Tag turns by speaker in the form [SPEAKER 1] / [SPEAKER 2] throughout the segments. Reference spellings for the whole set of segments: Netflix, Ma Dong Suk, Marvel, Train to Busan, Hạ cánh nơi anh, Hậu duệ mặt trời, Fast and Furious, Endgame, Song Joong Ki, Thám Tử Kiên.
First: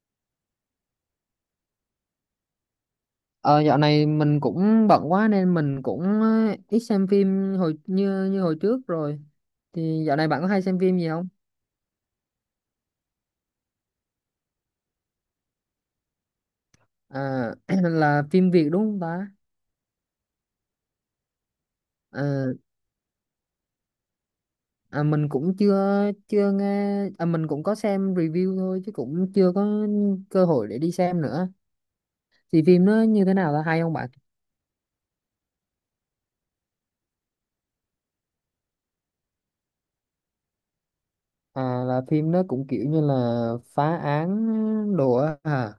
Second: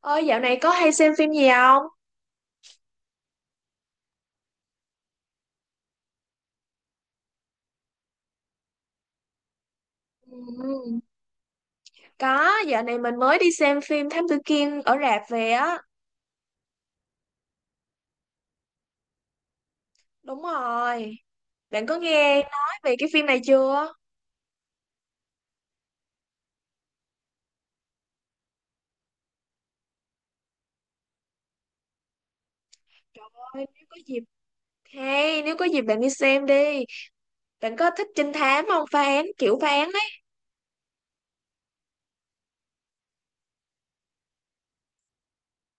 [SPEAKER 1] Ơi dạo này có hay xem phim gì không?
[SPEAKER 2] Ờ, Dạo này mình cũng bận quá nên mình cũng ít xem phim hồi như như hồi trước rồi. Thì dạo này bạn có hay xem phim
[SPEAKER 1] Ừ,
[SPEAKER 2] gì không?
[SPEAKER 1] Có, dạo này mình mới đi xem phim Thám Tử Kiên ở rạp về á.
[SPEAKER 2] À, là phim Việt đúng không ta?
[SPEAKER 1] Đúng rồi. Bạn có nghe
[SPEAKER 2] Ờ,
[SPEAKER 1] nói về cái phim này chưa?
[SPEAKER 2] mình cũng chưa chưa nghe à, mình cũng có xem review thôi chứ cũng chưa có cơ hội để đi xem nữa. Thì phim nó
[SPEAKER 1] Trời
[SPEAKER 2] như thế nào, là
[SPEAKER 1] ơi,
[SPEAKER 2] hay
[SPEAKER 1] nếu
[SPEAKER 2] không
[SPEAKER 1] có
[SPEAKER 2] bạn?
[SPEAKER 1] nếu có dịp bạn đi xem đi. Bạn có thích trinh thám không? Phá án, kiểu phá án ấy.
[SPEAKER 2] À, là phim nó cũng kiểu như là phá án đồ á à,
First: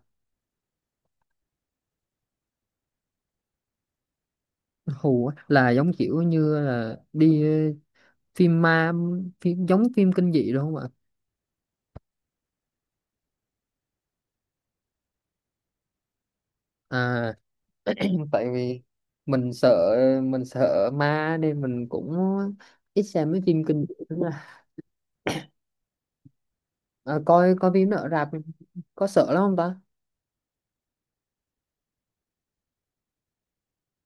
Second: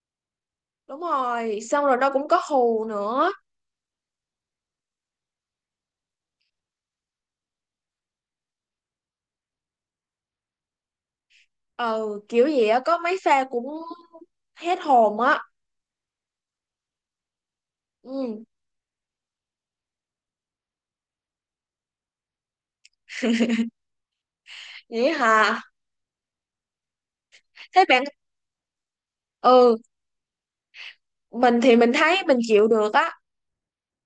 [SPEAKER 1] Đúng rồi, xong rồi nó cũng có hù nữa.
[SPEAKER 2] hù á. Là giống kiểu như là đi phim ma, phim giống phim kinh dị đúng không ạ?
[SPEAKER 1] Ừ, kiểu gì á, có mấy pha cũng hết hồn á.
[SPEAKER 2] À,
[SPEAKER 1] Ừ.
[SPEAKER 2] tại vì mình sợ mình sợ ma nên mình cũng ít xem mấy phim kinh dị lắm à,
[SPEAKER 1] Vậy hả?
[SPEAKER 2] à, coi coi
[SPEAKER 1] Thế
[SPEAKER 2] phim nó
[SPEAKER 1] bạn,
[SPEAKER 2] ở rạp có sợ lắm không ta,
[SPEAKER 1] ừ, mình thì mình thấy mình chịu được á.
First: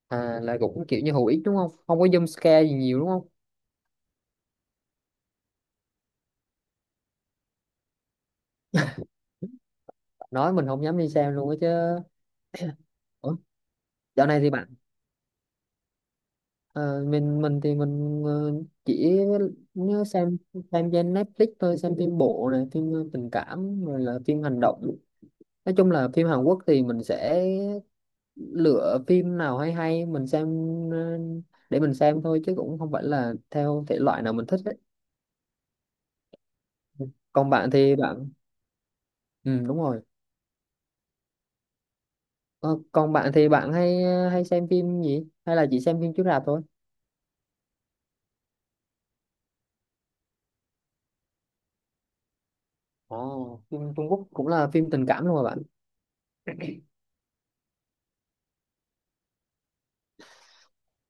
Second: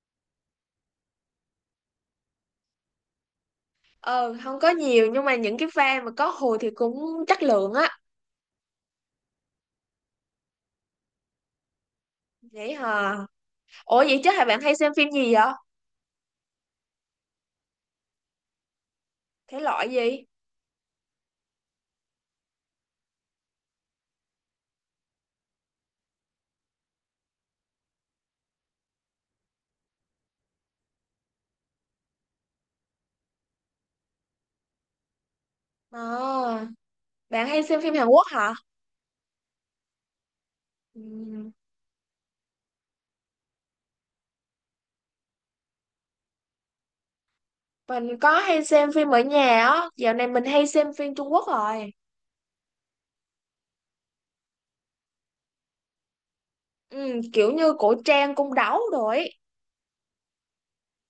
[SPEAKER 2] à là cũng kiểu như hữu ích đúng không, không có jump scare gì nhiều đúng không,
[SPEAKER 1] Ờ, không có nhiều nhưng mà những cái pha mà có hồi thì cũng chất lượng á.
[SPEAKER 2] nói mình không dám đi xem luôn á chứ.
[SPEAKER 1] Vậy hả?
[SPEAKER 2] Ủa,
[SPEAKER 1] Ủa vậy
[SPEAKER 2] dạo
[SPEAKER 1] chứ
[SPEAKER 2] này
[SPEAKER 1] hả
[SPEAKER 2] thì
[SPEAKER 1] bạn
[SPEAKER 2] bạn
[SPEAKER 1] hay xem phim gì vậy?
[SPEAKER 2] mình thì mình ờ, chỉ
[SPEAKER 1] Thể loại
[SPEAKER 2] nhớ
[SPEAKER 1] gì?
[SPEAKER 2] xem trên Netflix thôi, xem phim bộ này, phim tình cảm rồi là phim hành động, nói chung là phim Hàn Quốc thì mình sẽ lựa phim nào hay hay mình xem, ờ, để mình xem thôi chứ cũng không phải là theo thể loại nào mình thích đấy.
[SPEAKER 1] À, bạn
[SPEAKER 2] Còn
[SPEAKER 1] hay
[SPEAKER 2] bạn
[SPEAKER 1] xem phim
[SPEAKER 2] thì
[SPEAKER 1] Hàn Quốc
[SPEAKER 2] bạn,
[SPEAKER 1] hả?
[SPEAKER 2] ừ đúng rồi.
[SPEAKER 1] Ừ.
[SPEAKER 2] Ờ, còn bạn thì bạn hay hay xem phim gì, hay là chỉ xem phim chiếu rạp thôi?
[SPEAKER 1] Mình có hay xem phim ở nhà á. Dạo này mình hay xem phim Trung Quốc rồi.
[SPEAKER 2] Ồ, phim Trung Quốc cũng là phim tình cảm luôn mà bạn.
[SPEAKER 1] Ừ, kiểu như cổ trang cung đấu rồi. Ấy.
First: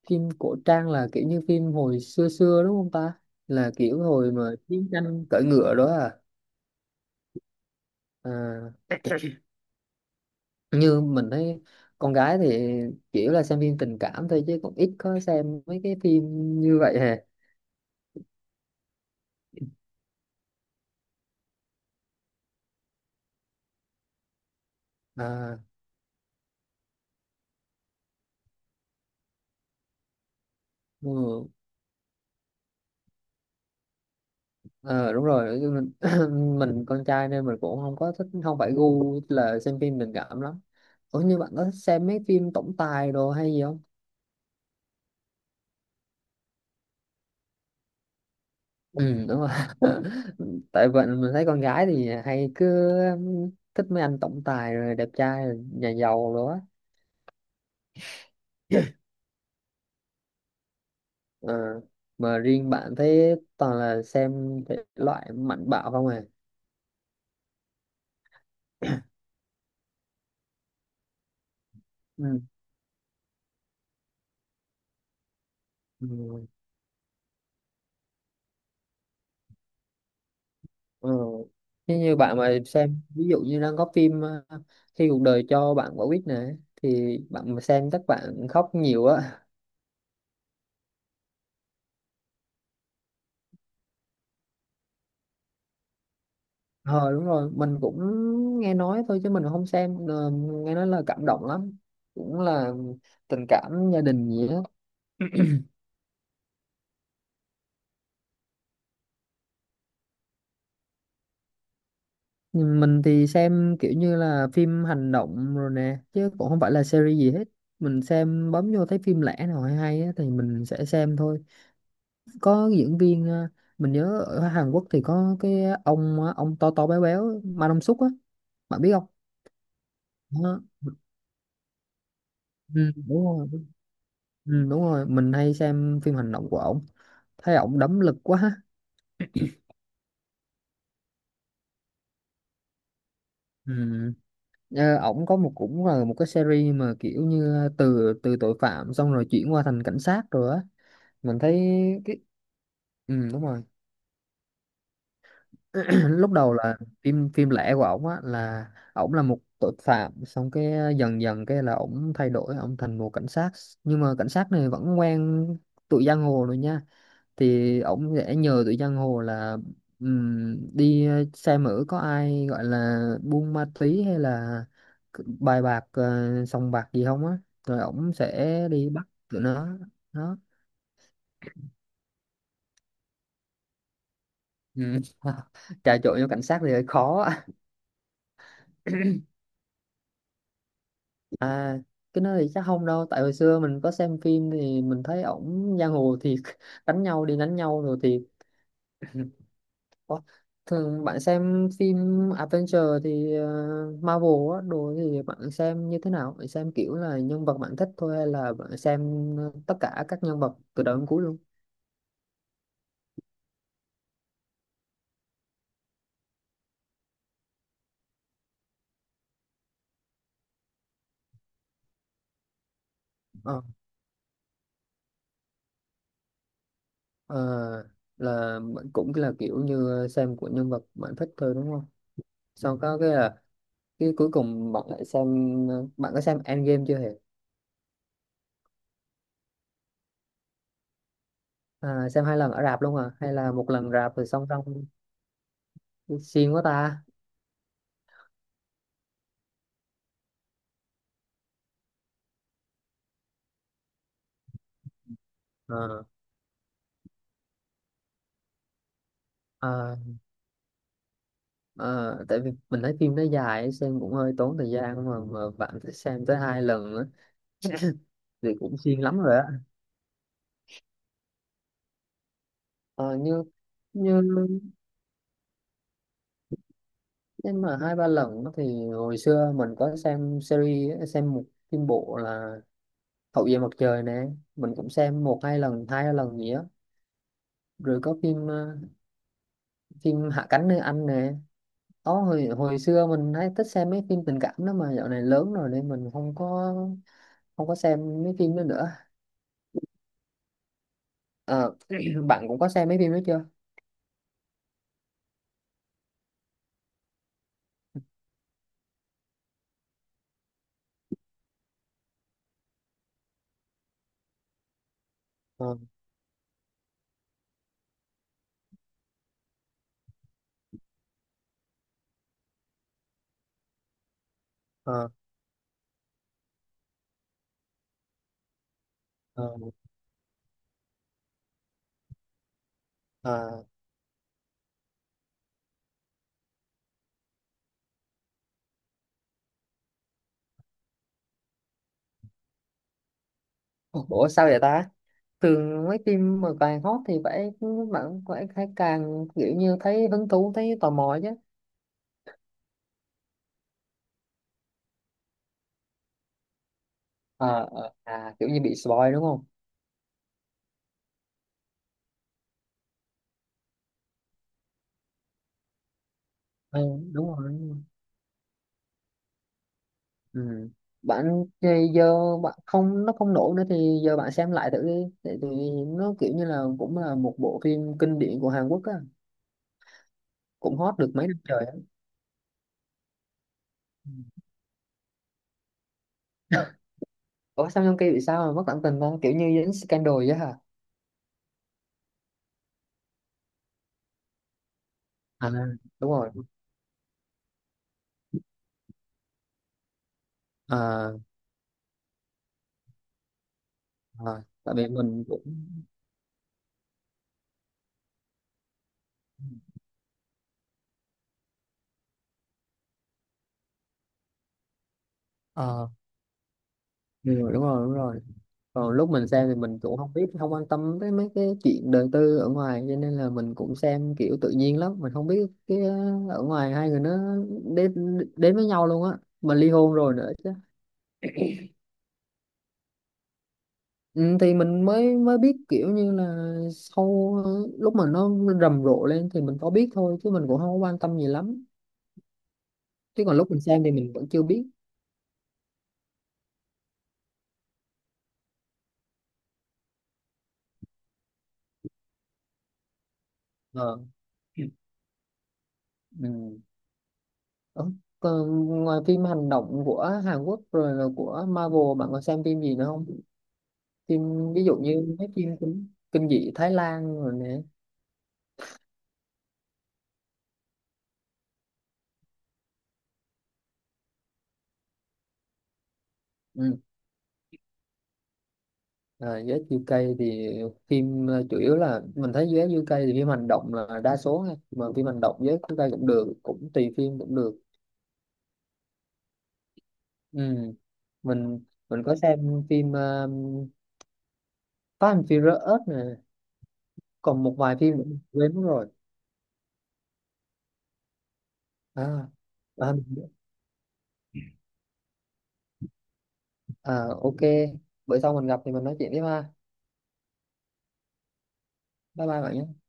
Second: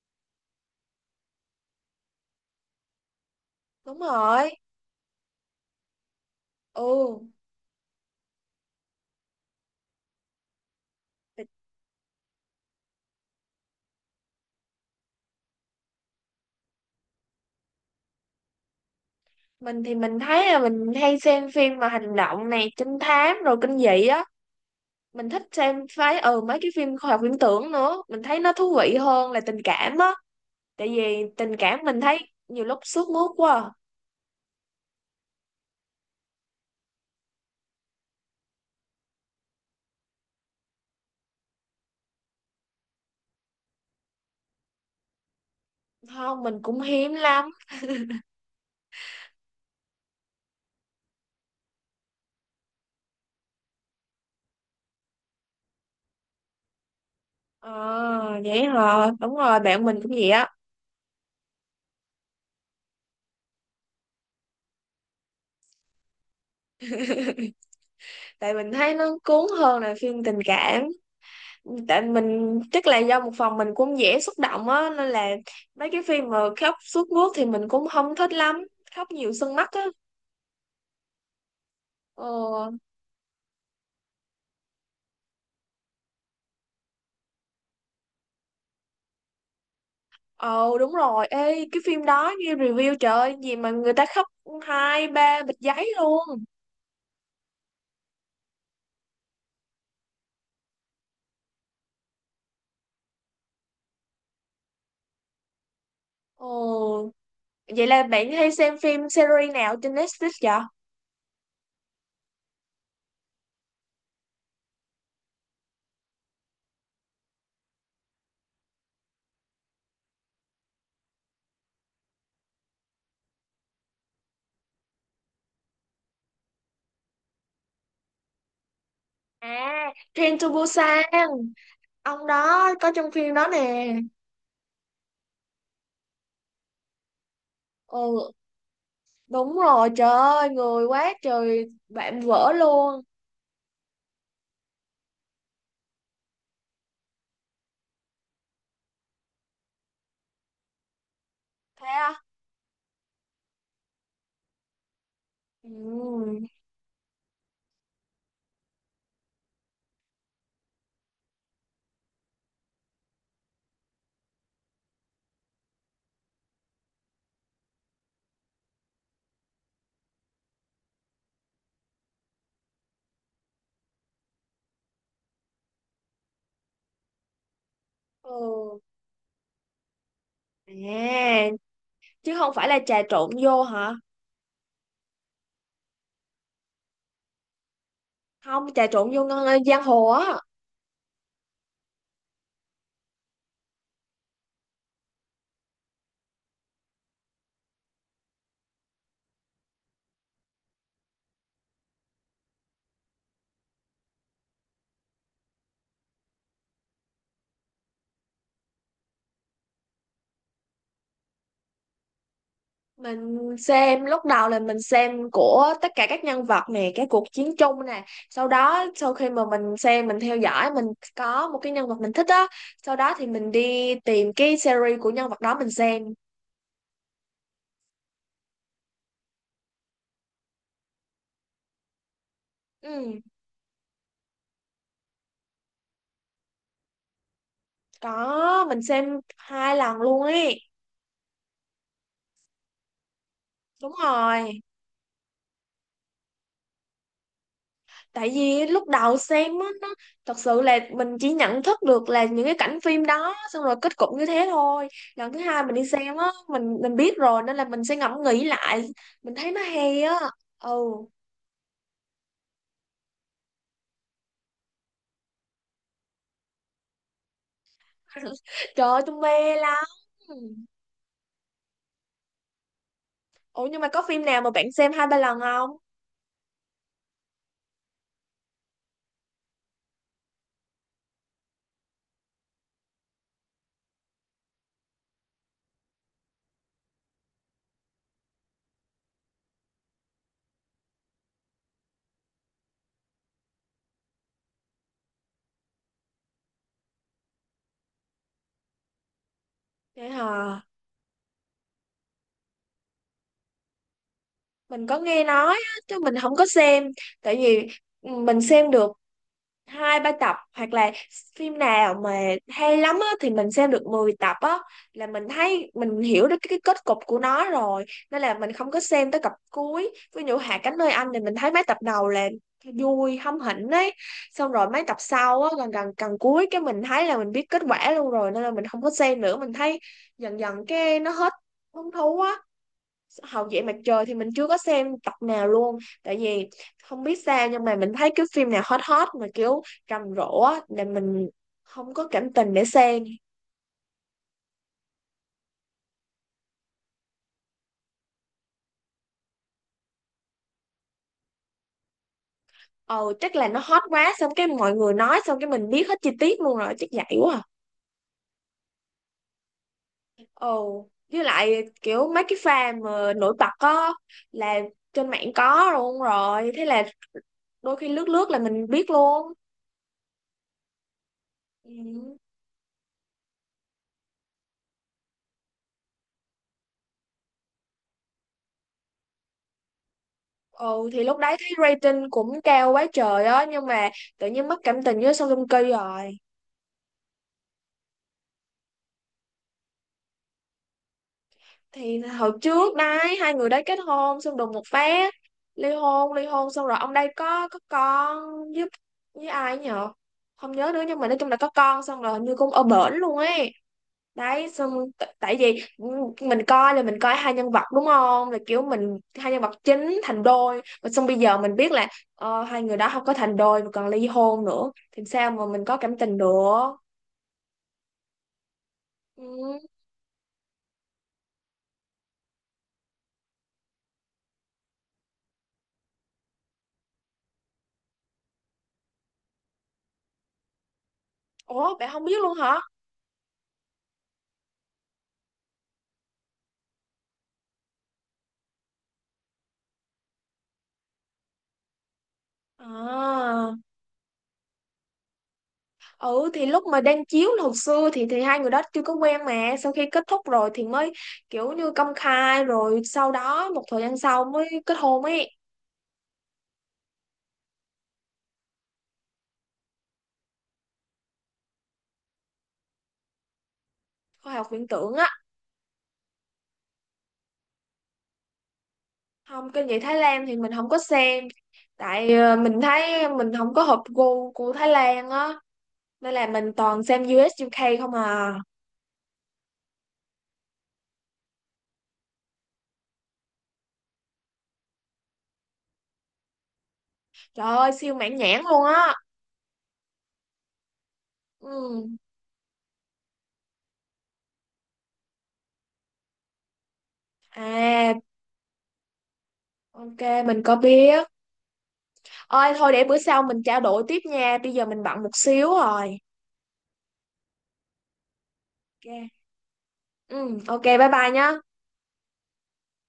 [SPEAKER 2] Phim cổ trang là kiểu như phim hồi xưa xưa đúng không ta, là
[SPEAKER 1] Đúng
[SPEAKER 2] kiểu hồi mà
[SPEAKER 1] rồi.
[SPEAKER 2] chiến tranh cưỡi ngựa đó à,
[SPEAKER 1] Ừ.
[SPEAKER 2] à như mình thấy con gái thì kiểu là xem phim tình cảm thôi chứ cũng ít có xem mấy cái phim như vậy hè.
[SPEAKER 1] Mình thì mình thấy là mình hay xem phim mà hành động này, trinh thám rồi kinh dị á. Mình thích
[SPEAKER 2] À,
[SPEAKER 1] xem phái mấy cái phim khoa học viễn tưởng nữa, mình thấy nó thú vị hơn là tình cảm á. Tại vì
[SPEAKER 2] ừ,
[SPEAKER 1] tình cảm mình thấy nhiều lúc sướt mướt quá à.
[SPEAKER 2] ờ, đúng rồi. Chứ mình, mình con trai nên mình cũng không có thích, không phải gu là xem phim tình cảm lắm. Ủa như bạn có thích xem mấy phim tổng tài đồ hay gì không?
[SPEAKER 1] Không mình cũng hiếm lắm.
[SPEAKER 2] Ừ đúng rồi. Tại vậy mình thấy con gái thì hay cứ thích mấy anh tổng tài rồi đẹp trai rồi nhà giàu rồi á.
[SPEAKER 1] Ờ vậy hả, đúng rồi bạn mình cũng vậy á.
[SPEAKER 2] Ờ, mà riêng bạn thấy toàn là xem thể loại mạnh bạo không à.
[SPEAKER 1] Tại mình thấy nó cuốn hơn là phim tình cảm. Tại
[SPEAKER 2] Ừ.
[SPEAKER 1] mình chắc là do một phần mình cũng dễ xúc động á nên là mấy cái phim mà
[SPEAKER 2] Ừ.
[SPEAKER 1] khóc sướt mướt thì mình cũng không thích lắm. Khóc nhiều sưng mắt á.
[SPEAKER 2] Ừ. Thế như bạn mà
[SPEAKER 1] ờ
[SPEAKER 2] xem ví dụ như đang có phim khi cuộc đời cho bạn quả quýt nè, thì bạn mà xem chắc bạn khóc nhiều á.
[SPEAKER 1] Ờ đúng rồi, ê cái phim đó nghe review trời ơi, gì mà người ta khóc hai ba bịch giấy luôn.
[SPEAKER 2] Ờ đúng rồi, mình cũng nghe nói thôi chứ mình không xem. Ờ, nghe nói là cảm động lắm, cũng là tình cảm gia đình gì á.
[SPEAKER 1] Ồ, vậy là bạn hay xem phim series nào trên Netflix vậy?
[SPEAKER 2] Mình thì xem kiểu như là phim hành động rồi nè, chứ cũng không phải là series gì hết. Mình xem bấm vô thấy phim lẻ nào hay hay á, thì mình sẽ xem thôi. Có diễn viên à, mình nhớ ở Hàn Quốc thì có cái ông á, ông to to béo béo Ma Dong Suk á, bạn biết không?
[SPEAKER 1] À, Train to
[SPEAKER 2] Đó.
[SPEAKER 1] Busan, ông đó có
[SPEAKER 2] Ừ,
[SPEAKER 1] trong
[SPEAKER 2] đúng
[SPEAKER 1] phim đó
[SPEAKER 2] rồi,
[SPEAKER 1] nè.
[SPEAKER 2] ừ, đúng rồi mình hay xem phim hành động của ổng, thấy ổng đấm lực
[SPEAKER 1] Ồ
[SPEAKER 2] quá.
[SPEAKER 1] đúng rồi, trời ơi, người quá trời bạn vỡ luôn.
[SPEAKER 2] Ừ. Ờ, ổng có một, cũng là một cái series mà kiểu như à, từ từ tội phạm xong rồi chuyển qua thành cảnh sát rồi á, mình thấy
[SPEAKER 1] Thế
[SPEAKER 2] cái,
[SPEAKER 1] à?
[SPEAKER 2] ừ, đúng rồi. Lúc
[SPEAKER 1] Ừ.
[SPEAKER 2] đầu là phim phim lẻ của ổng á, là ổng là một tội phạm xong cái dần dần cái là ổng thay đổi ổng thành một cảnh sát, nhưng mà cảnh sát này vẫn quen tụi giang hồ rồi nha, thì ổng sẽ nhờ tụi giang hồ là đi xem thử có ai gọi là buôn ma túy hay là bài bạc sòng bạc gì không á, rồi ổng sẽ
[SPEAKER 1] Ừ.
[SPEAKER 2] đi bắt tụi nó, đó.
[SPEAKER 1] À, chứ không phải là trà trộn vô hả?
[SPEAKER 2] Ừ. Trà trộn vô cảnh sát thì hơi khó.
[SPEAKER 1] Không, trà trộn vô ngân- giang hồ á.
[SPEAKER 2] À cái đó thì chắc không đâu, tại hồi xưa mình có xem phim thì mình thấy ổng giang hồ thiệt, đánh nhau đi đánh nhau rồi thiệt. Ủa, thường bạn xem phim adventure thì Marvel á đồ thì bạn xem như thế nào, bạn xem kiểu là nhân vật bạn thích thôi hay là bạn xem tất cả các nhân vật từ đầu đến cuối luôn?
[SPEAKER 1] Mình xem Lúc đầu là mình xem của tất cả các nhân vật nè, cái cuộc chiến chung nè, sau đó sau khi mà mình xem mình theo dõi, có một cái nhân vật mình thích á, sau đó thì mình
[SPEAKER 2] Ờ,
[SPEAKER 1] đi tìm cái series của nhân vật đó mình xem.
[SPEAKER 2] ờ, là bạn cũng là kiểu như xem của nhân vật bạn thích thôi đúng không, sau có cái
[SPEAKER 1] Ừ
[SPEAKER 2] là cái cuối cùng bạn lại xem, bạn có xem Endgame chưa hề?
[SPEAKER 1] có, mình xem hai lần luôn ấy.
[SPEAKER 2] À, xem hai lần ở rạp luôn à hay là một lần
[SPEAKER 1] Đúng
[SPEAKER 2] rạp rồi xong
[SPEAKER 1] rồi,
[SPEAKER 2] xong, xiên quá ta.
[SPEAKER 1] tại vì lúc đầu xem á nó thật sự là mình chỉ nhận thức được là những cái cảnh phim đó xong rồi kết cục như thế thôi. Lần thứ hai mình đi
[SPEAKER 2] Ờ,
[SPEAKER 1] xem á, mình biết rồi nên là mình sẽ ngẫm nghĩ lại, mình thấy nó
[SPEAKER 2] ờ,
[SPEAKER 1] hay á. Ừ.
[SPEAKER 2] ờ, Tại vì mình thấy phim nó dài xem cũng hơi tốn thời gian mà bạn phải xem tới hai lần nữa thì cũng
[SPEAKER 1] Trời
[SPEAKER 2] xiên
[SPEAKER 1] ơi tôi
[SPEAKER 2] lắm rồi á.
[SPEAKER 1] mê lắm.
[SPEAKER 2] Ờ, như
[SPEAKER 1] Ủa nhưng mà có
[SPEAKER 2] như,
[SPEAKER 1] phim nào mà bạn xem hai ba lần không?
[SPEAKER 2] nhưng mà hai ba lần á thì hồi xưa mình có xem series á, xem một phim bộ là Hậu duệ mặt trời nè, mình cũng xem một hai lần, hai lần gì á, rồi có phim phim Hạ cánh nơi anh nè. Có hồi hồi xưa mình hay thích xem mấy phim tình cảm đó mà dạo này lớn rồi nên mình không có xem mấy phim đó nữa.
[SPEAKER 1] Vậy hả?
[SPEAKER 2] Ờ, bạn cũng có xem mấy phim đó chưa?
[SPEAKER 1] Mình có nghe nói á, chứ mình không có xem. Tại vì mình xem được hai ba tập hoặc là phim nào mà hay lắm á, thì mình xem được 10 tập á, là mình thấy
[SPEAKER 2] Ờ,
[SPEAKER 1] mình hiểu được cái kết cục của nó rồi, nên là mình không có xem tới tập cuối. Ví dụ Hạ cánh nơi anh thì mình thấy mấy tập đầu là vui hâm hỉnh ấy, xong rồi mấy tập
[SPEAKER 2] ờ,
[SPEAKER 1] sau á gần gần gần cuối cái mình thấy là mình biết kết quả luôn rồi nên là mình không có xem nữa,
[SPEAKER 2] ờ,
[SPEAKER 1] mình thấy dần dần cái nó hết hứng thú á. Hậu duệ
[SPEAKER 2] ờ.
[SPEAKER 1] mặt trời thì mình chưa có xem tập nào luôn. Tại vì không biết sao nhưng mà mình thấy cái phim nào hot hot mà kiểu rầm rộ á là mình không có cảm tình để xem.
[SPEAKER 2] Ủa sao vậy ta? Thường mấy phim mà càng hot thì phải bạn phải càng kiểu như thấy hứng thú thấy tò mò chứ.
[SPEAKER 1] Ồ chắc là nó hot quá xong cái mọi người nói xong cái mình biết hết chi tiết luôn rồi chắc vậy quá à.
[SPEAKER 2] Ờ, À kiểu như bị spoil đúng không?
[SPEAKER 1] Ồ với lại kiểu mấy cái pha mà nổi bật á là trên mạng có luôn rồi, thế
[SPEAKER 2] Ừ,
[SPEAKER 1] là
[SPEAKER 2] đúng rồi.
[SPEAKER 1] đôi khi lướt lướt là mình biết luôn.
[SPEAKER 2] Ừ. Bạn thì giờ
[SPEAKER 1] Ừ.
[SPEAKER 2] bạn không, nó không nổi nữa thì giờ bạn xem lại thử đi, tại vì nó kiểu như là cũng là một bộ phim kinh điển của Hàn Quốc á, cũng
[SPEAKER 1] Ừ
[SPEAKER 2] hot
[SPEAKER 1] thì
[SPEAKER 2] được
[SPEAKER 1] lúc
[SPEAKER 2] mấy
[SPEAKER 1] đấy
[SPEAKER 2] năm
[SPEAKER 1] thấy
[SPEAKER 2] trời á.
[SPEAKER 1] rating cũng cao quá trời á nhưng mà
[SPEAKER 2] Ừ.
[SPEAKER 1] tự nhiên mất cảm tình với Song Joong Ki rồi.
[SPEAKER 2] Ủa sao trong kia bị sao mà mất cảm tình ta, kiểu như dính scandal vậy hả?
[SPEAKER 1] Thì hồi trước đấy hai người đấy kết hôn xong đùng một phát
[SPEAKER 2] À
[SPEAKER 1] ly
[SPEAKER 2] đúng
[SPEAKER 1] hôn,
[SPEAKER 2] rồi.
[SPEAKER 1] xong rồi ông đây có con với với ai nhở? Không nhớ nữa nhưng mà
[SPEAKER 2] À,
[SPEAKER 1] nói chung là có con xong rồi hình như cũng ở bển luôn ấy.
[SPEAKER 2] à,
[SPEAKER 1] Đấy xong
[SPEAKER 2] tại vì mình
[SPEAKER 1] tại
[SPEAKER 2] cũng
[SPEAKER 1] vì mình coi là mình coi hai nhân vật đúng không, là kiểu mình hai nhân vật chính thành đôi mà xong bây giờ mình biết là hai người đó không có thành đôi mà còn ly hôn nữa thì sao mà mình có
[SPEAKER 2] ờ,
[SPEAKER 1] cảm tình được.
[SPEAKER 2] ừ, đúng rồi, còn lúc mình xem thì
[SPEAKER 1] Ừ.
[SPEAKER 2] mình cũng không biết, không quan tâm tới mấy cái chuyện đời tư ở ngoài, cho nên là mình cũng xem kiểu tự nhiên lắm, mình không biết cái ở ngoài hai người nó đến đến với nhau luôn á, mà ly hôn rồi nữa chứ.
[SPEAKER 1] Ủa bạn không biết luôn hả?
[SPEAKER 2] Ừ, thì mình mới mới biết kiểu như là sau lúc mà nó rầm rộ lên thì mình có biết thôi chứ mình cũng không có quan tâm gì lắm, chứ
[SPEAKER 1] À
[SPEAKER 2] còn lúc mình xem thì mình vẫn chưa biết.
[SPEAKER 1] ừ thì lúc mà đang chiếu là hồi xưa thì hai người đó chưa có quen mà sau khi kết thúc rồi thì mới kiểu như công khai rồi sau đó một thời gian
[SPEAKER 2] Ờ.
[SPEAKER 1] sau mới kết hôn ấy.
[SPEAKER 2] Ừ. Ờ, còn ngoài phim hành động của Hàn Quốc rồi là của Marvel, bạn có xem phim gì nữa không,
[SPEAKER 1] Khoa học
[SPEAKER 2] phim ví
[SPEAKER 1] viễn
[SPEAKER 2] dụ
[SPEAKER 1] tưởng á.
[SPEAKER 2] như mấy phim kinh dị Thái Lan rồi nè.
[SPEAKER 1] Không kinh dị Thái Lan thì mình không có xem. Tại mình thấy mình không có hợp gu của Thái Lan á nên là mình
[SPEAKER 2] Ừ.
[SPEAKER 1] toàn xem US UK không à.
[SPEAKER 2] Rồi US UK thì phim chủ yếu là mình thấy US UK thì phim hành động là đa số ha. Mà phim hành động US UK cũng được, cũng tùy phim cũng
[SPEAKER 1] Trời
[SPEAKER 2] được.
[SPEAKER 1] ơi siêu mãn nhãn luôn á.
[SPEAKER 2] Ừ. mình
[SPEAKER 1] Ừ.
[SPEAKER 2] mình có xem phim Fast and Furious nè, còn một vài phim
[SPEAKER 1] À
[SPEAKER 2] nữa mình quên mất rồi.
[SPEAKER 1] ok mình có biết.
[SPEAKER 2] À,
[SPEAKER 1] Ôi thôi để
[SPEAKER 2] à,
[SPEAKER 1] bữa sau mình trao đổi tiếp nha, bây giờ mình bận một xíu rồi.
[SPEAKER 2] à ok, bữa sau mình gặp thì mình nói
[SPEAKER 1] Ok
[SPEAKER 2] chuyện tiếp ha.
[SPEAKER 1] ừ ok bye bye nhá.
[SPEAKER 2] Bye bye bạn nhé.